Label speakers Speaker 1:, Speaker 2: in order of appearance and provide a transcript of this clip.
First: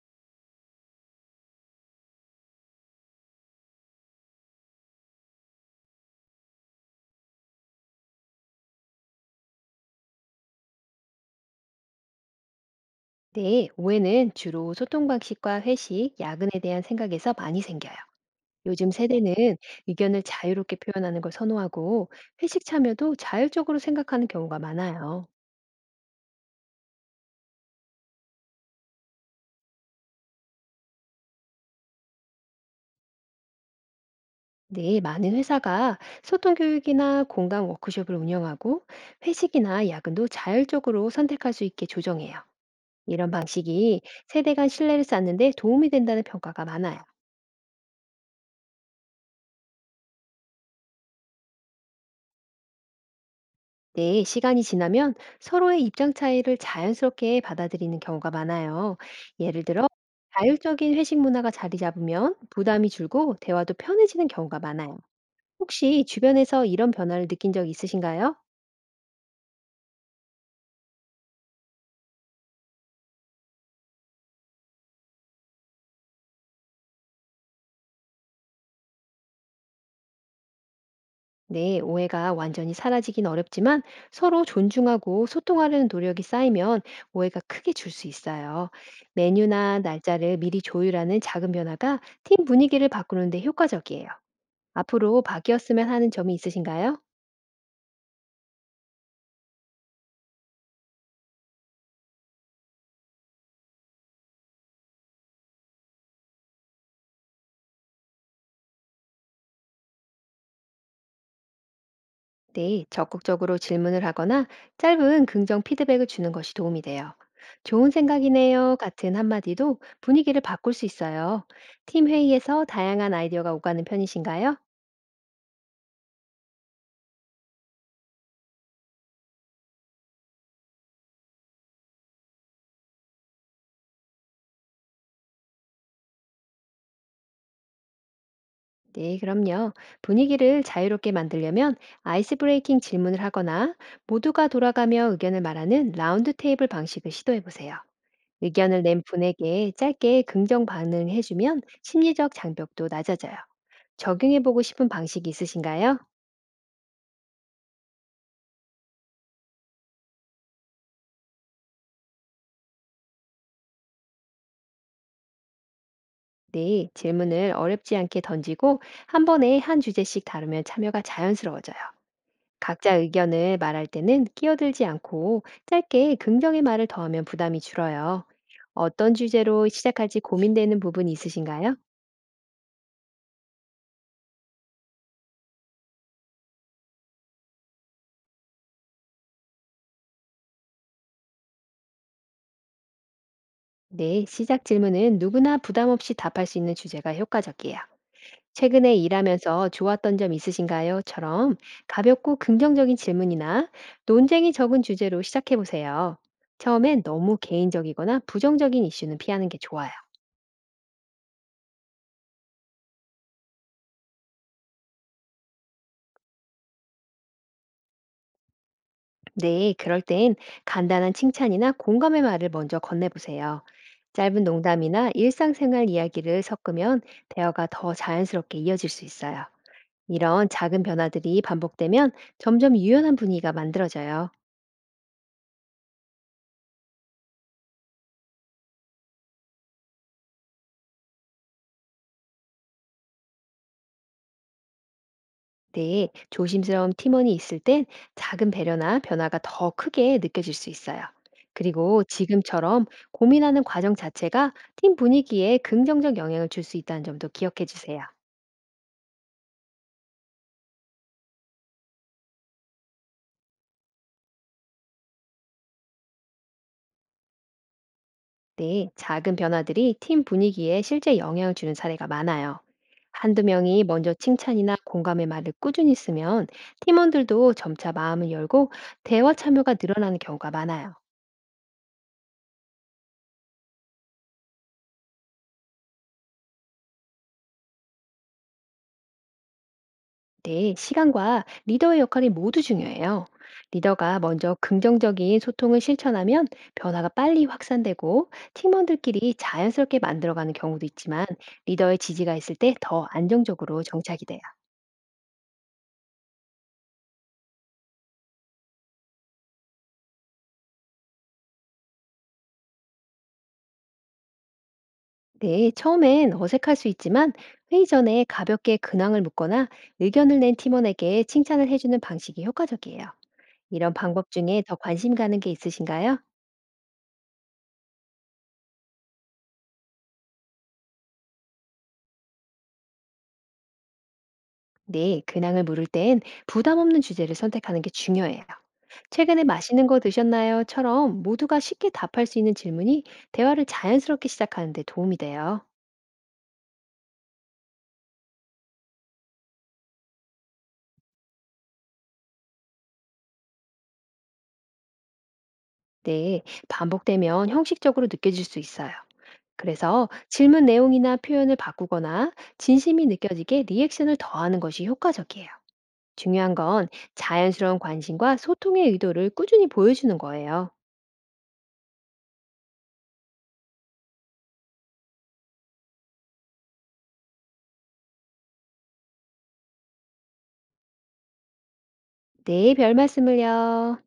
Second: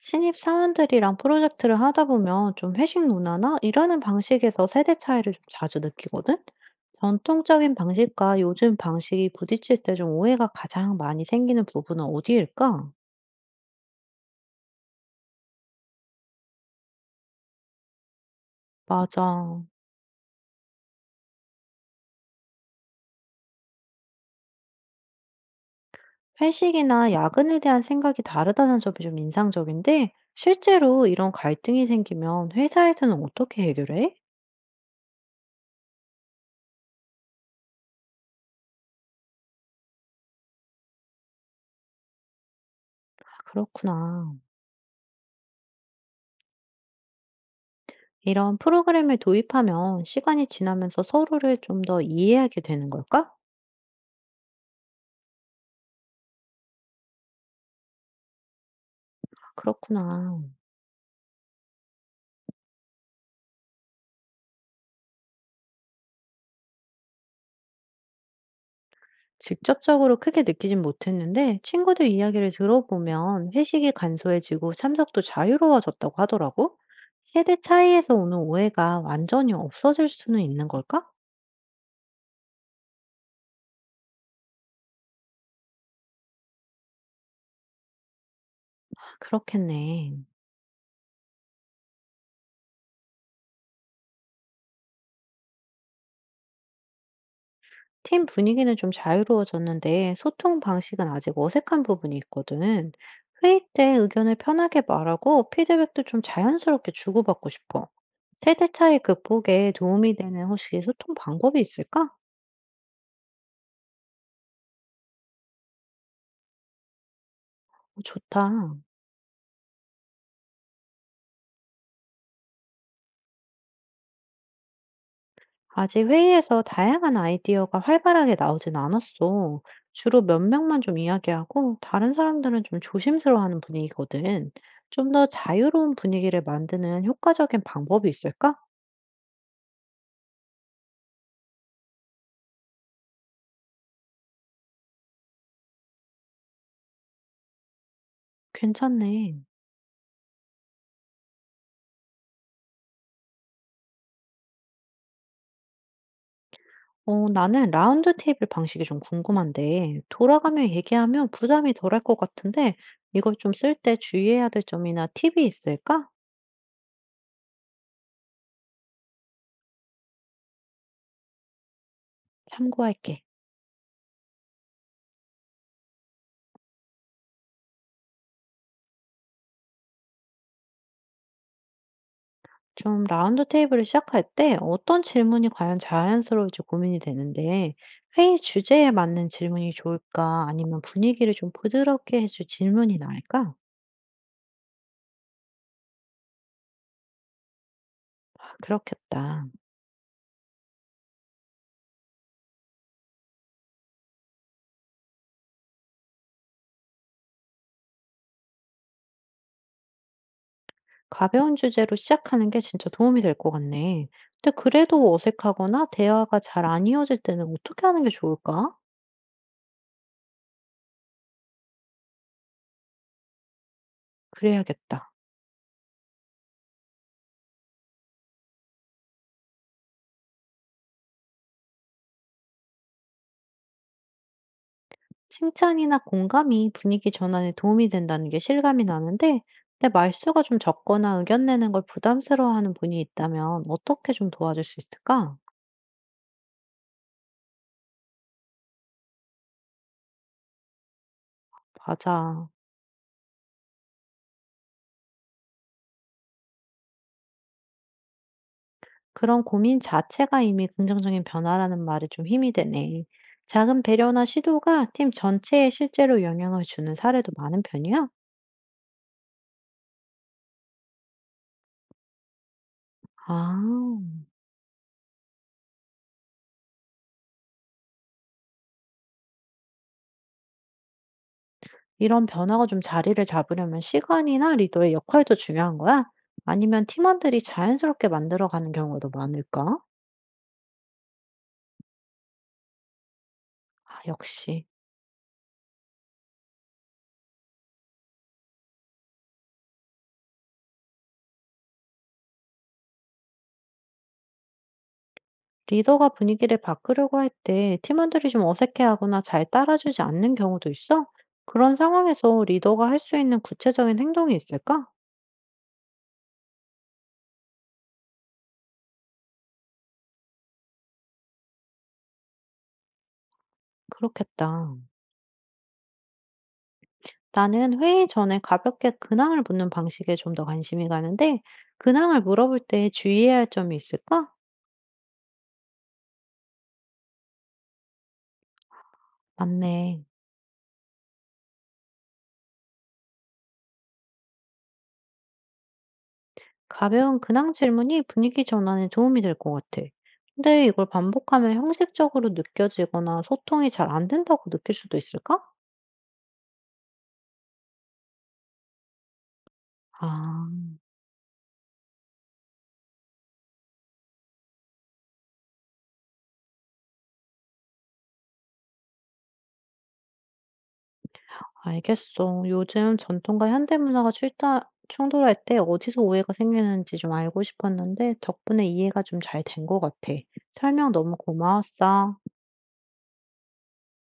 Speaker 1: 신입 사원들이랑 프로젝트를 하다 보면 좀 회식 문화나 일하는 방식에서 세대 차이를 좀 자주 느끼거든? 전통적인 방식과 요즘 방식이 부딪힐 때 좀 오해가 가장 많이 생기는 부분은 어디일까?
Speaker 2: 네, 오해는 주로 소통 방식과 회식, 야근에 대한 생각에서 많이 생겨요. 요즘 세대는
Speaker 1: 맞아.
Speaker 2: 의견을 자유롭게 표현하는 걸 선호하고 회식 참여도 자율적으로 생각하는 경우가 많아요.
Speaker 1: 회식이나 야근에 대한 생각이 다르다는 점이 좀 인상적인데, 실제로 이런 갈등이 생기면 회사에서는 어떻게 해결해?
Speaker 2: 네, 많은 회사가 소통 교육이나 공감 워크숍을 운영하고 회식이나 야근도 자율적으로 선택할 수 있게 조정해요.
Speaker 1: 아,
Speaker 2: 이런 방식이
Speaker 1: 그렇구나.
Speaker 2: 세대 간 신뢰를 쌓는 데 도움이 된다는 평가가 많아요.
Speaker 1: 이런 프로그램을 도입하면 시간이 지나면서 서로를 좀 더 이해하게 되는 걸까?
Speaker 2: 네, 시간이 지나면 서로의 입장 차이를 자연스럽게 받아들이는 경우가 많아요. 예를 들어,
Speaker 1: 그렇구나.
Speaker 2: 자율적인 회식 문화가 자리 잡으면 부담이 줄고 대화도 편해지는 경우가 많아요. 혹시 주변에서 이런 변화를 느낀 적 있으신가요?
Speaker 1: 직접적으로 크게 느끼진 못했는데 친구들 이야기를 들어보면 회식이 간소해지고 참석도 자유로워졌다고 하더라고. 세대 차이에서 오는 오해가 완전히 없어질 수는 있는 걸까?
Speaker 2: 네, 오해가 완전히 사라지긴 어렵지만 서로 존중하고 소통하려는 노력이 쌓이면 오해가 크게 줄 수 있어요.
Speaker 1: 아,
Speaker 2: 메뉴나
Speaker 1: 그렇겠네.
Speaker 2: 날짜를 미리 조율하는 작은 변화가 팀 분위기를 바꾸는데 효과적이에요. 앞으로 바뀌었으면 하는 점이 있으신가요?
Speaker 1: 팀 분위기는 좀 자유로워졌는데 소통 방식은 아직 어색한 부분이 있거든. 회의 때 의견을 편하게 말하고 피드백도 좀 자연스럽게 주고받고 싶어. 세대 차이 극복에 도움이 되는 혹시 소통 방법이 있을까?
Speaker 2: 네, 적극적으로 질문을 하거나 짧은 긍정 피드백을 주는 것이 도움이 돼요. 좋은
Speaker 1: 어, 좋다.
Speaker 2: 생각이네요. 같은 한마디도 분위기를 바꿀 수 있어요. 팀 회의에서 다양한 아이디어가 오가는 편이신가요?
Speaker 1: 아직 회의에서 다양한 아이디어가 활발하게 나오진 않았어. 주로 몇 명만 좀 이야기하고 다른 사람들은 좀 조심스러워하는 분위기거든. 좀 더 자유로운 분위기를 만드는 효과적인 방법이 있을까?
Speaker 2: 네, 그럼요. 분위기를 자유롭게 만들려면 아이스 브레이킹 질문을 하거나 모두가 돌아가며 의견을 말하는 라운드 테이블 방식을 시도해 보세요. 의견을 낸
Speaker 1: 괜찮네.
Speaker 2: 분에게 짧게 긍정 반응해주면 심리적 장벽도 낮아져요. 적용해보고 싶은 방식이 있으신가요?
Speaker 1: 어, 나는 라운드 테이블 방식이 좀 궁금한데 돌아가며 얘기하면 부담이 덜할 것 같은데 이걸 좀 쓸 때 주의해야 될 점이나 팁이 있을까?
Speaker 2: 네, 질문을 어렵지 않게 던지고 한 번에 한 주제씩 다루면 참여가 자연스러워져요. 각자
Speaker 1: 참고할게.
Speaker 2: 의견을 말할 때는 끼어들지 않고 짧게 긍정의 말을 더하면 부담이 줄어요. 어떤 주제로 시작할지 고민되는 부분이 있으신가요?
Speaker 1: 좀 라운드 테이블을 시작할 때 어떤 질문이 과연 자연스러울지 고민이 되는데, 회의 주제에 맞는 질문이 좋을까? 아니면 분위기를 좀 부드럽게 해줄 질문이 나을까?
Speaker 2: 네, 시작 질문은 누구나 부담 없이 답할 수 있는 주제가 효과적이에요.
Speaker 1: 아,
Speaker 2: "최근에
Speaker 1: 그렇겠다.
Speaker 2: 일하면서 좋았던 점 있으신가요?"처럼 가볍고 긍정적인 질문이나 논쟁이 적은 주제로 시작해 보세요. 처음엔 너무 개인적이거나 부정적인 이슈는 피하는 게 좋아요.
Speaker 1: 가벼운 주제로 시작하는 게 진짜 도움이 될 것 같네. 근데 그래도 어색하거나 대화가 잘 안 이어질 때는 어떻게 하는 게 좋을까?
Speaker 2: 네, 그럴 땐 간단한 칭찬이나 공감의 말을 먼저 건네보세요. 짧은 농담이나
Speaker 1: 그래야겠다.
Speaker 2: 일상생활 이야기를 섞으면 대화가 더 자연스럽게 이어질 수 있어요. 이런 작은 변화들이 반복되면 점점 유연한 분위기가 만들어져요.
Speaker 1: 칭찬이나 공감이 분위기 전환에 도움이 된다는 게 실감이 나는데, 내 말수가 좀 적거나 의견 내는 걸 부담스러워하는 분이 있다면 어떻게 좀 도와줄 수 있을까?
Speaker 2: 네, 조심스러운 팀원이 있을 땐 작은 배려나 변화가 더 크게 느껴질 수 있어요. 그리고
Speaker 1: 맞아.
Speaker 2: 지금처럼 고민하는 과정 자체가 팀 분위기에 긍정적 영향을 줄 수 있다는 점도 기억해 주세요.
Speaker 1: 그런 고민 자체가 이미 긍정적인 변화라는 말에 좀 힘이 되네. 작은 배려나 시도가 팀 전체에 실제로 영향을 주는 사례도 많은 편이야?
Speaker 2: 네, 작은 변화들이 팀 분위기에 실제 영향을 주는 사례가 많아요. 한두
Speaker 1: 아,
Speaker 2: 명이 먼저 칭찬이나 공감의 말을 꾸준히 쓰면 팀원들도 점차 마음을 열고 대화 참여가 늘어나는 경우가 많아요.
Speaker 1: 이런 변화가 좀 자리를 잡으려면 시간이나 리더의 역할도 중요한 거야? 아니면 팀원들이 자연스럽게 만들어가는 경우도 많을까?
Speaker 2: 네, 시간과 리더의 역할이 모두 중요해요.
Speaker 1: 아
Speaker 2: 리더가 먼저
Speaker 1: 역시.
Speaker 2: 긍정적인 소통을 실천하면 변화가 빨리 확산되고 팀원들끼리 자연스럽게 만들어가는 경우도 있지만 리더의 지지가 있을 때 더 안정적으로 정착이 돼요.
Speaker 1: 리더가 분위기를 바꾸려고 할 때 팀원들이 좀 어색해하거나 잘 따라주지 않는 경우도 있어? 그런 상황에서 리더가 할 수 있는 구체적인 행동이 있을까?
Speaker 2: 네, 처음엔 어색할 수 있지만 회의 전에 가볍게 근황을 묻거나 의견을 낸 팀원에게 칭찬을 해주는 방식이 효과적이에요. 이런 방법 중에 더
Speaker 1: 그렇겠다.
Speaker 2: 관심 가는 게 있으신가요?
Speaker 1: 나는 회의 전에 가볍게 근황을 묻는 방식에 좀 더 관심이 가는데, 근황을 물어볼 때 주의해야 할 점이 있을까?
Speaker 2: 네, 근황을 물을 땐 부담 없는 주제를 선택하는 게 중요해요. 최근에 맛있는 거
Speaker 1: 맞네.
Speaker 2: 드셨나요?처럼 모두가 쉽게 답할 수 있는 질문이 대화를 자연스럽게 시작하는 데 도움이 돼요.
Speaker 1: 가벼운 근황 질문이 분위기 전환에 도움이 될 것 같아. 근데 이걸 반복하면 형식적으로 느껴지거나 소통이 잘 안 된다고 느낄 수도 있을까?
Speaker 2: 네, 반복되면 형식적으로 느껴질 수 있어요. 그래서 질문
Speaker 1: 아.
Speaker 2: 내용이나 표현을 바꾸거나 진심이 느껴지게 리액션을 더하는 것이 효과적이에요. 중요한 건 자연스러운 관심과 소통의 의도를 꾸준히 보여주는 거예요.
Speaker 1: 알겠어. 요즘 전통과 현대 문화가 출타, 충돌할 때 어디서 오해가 생기는지 좀 알고 싶었는데 덕분에 이해가 좀 잘 된 것 같아. 설명 너무 고마웠어.
Speaker 2: 네, 별 말씀을요.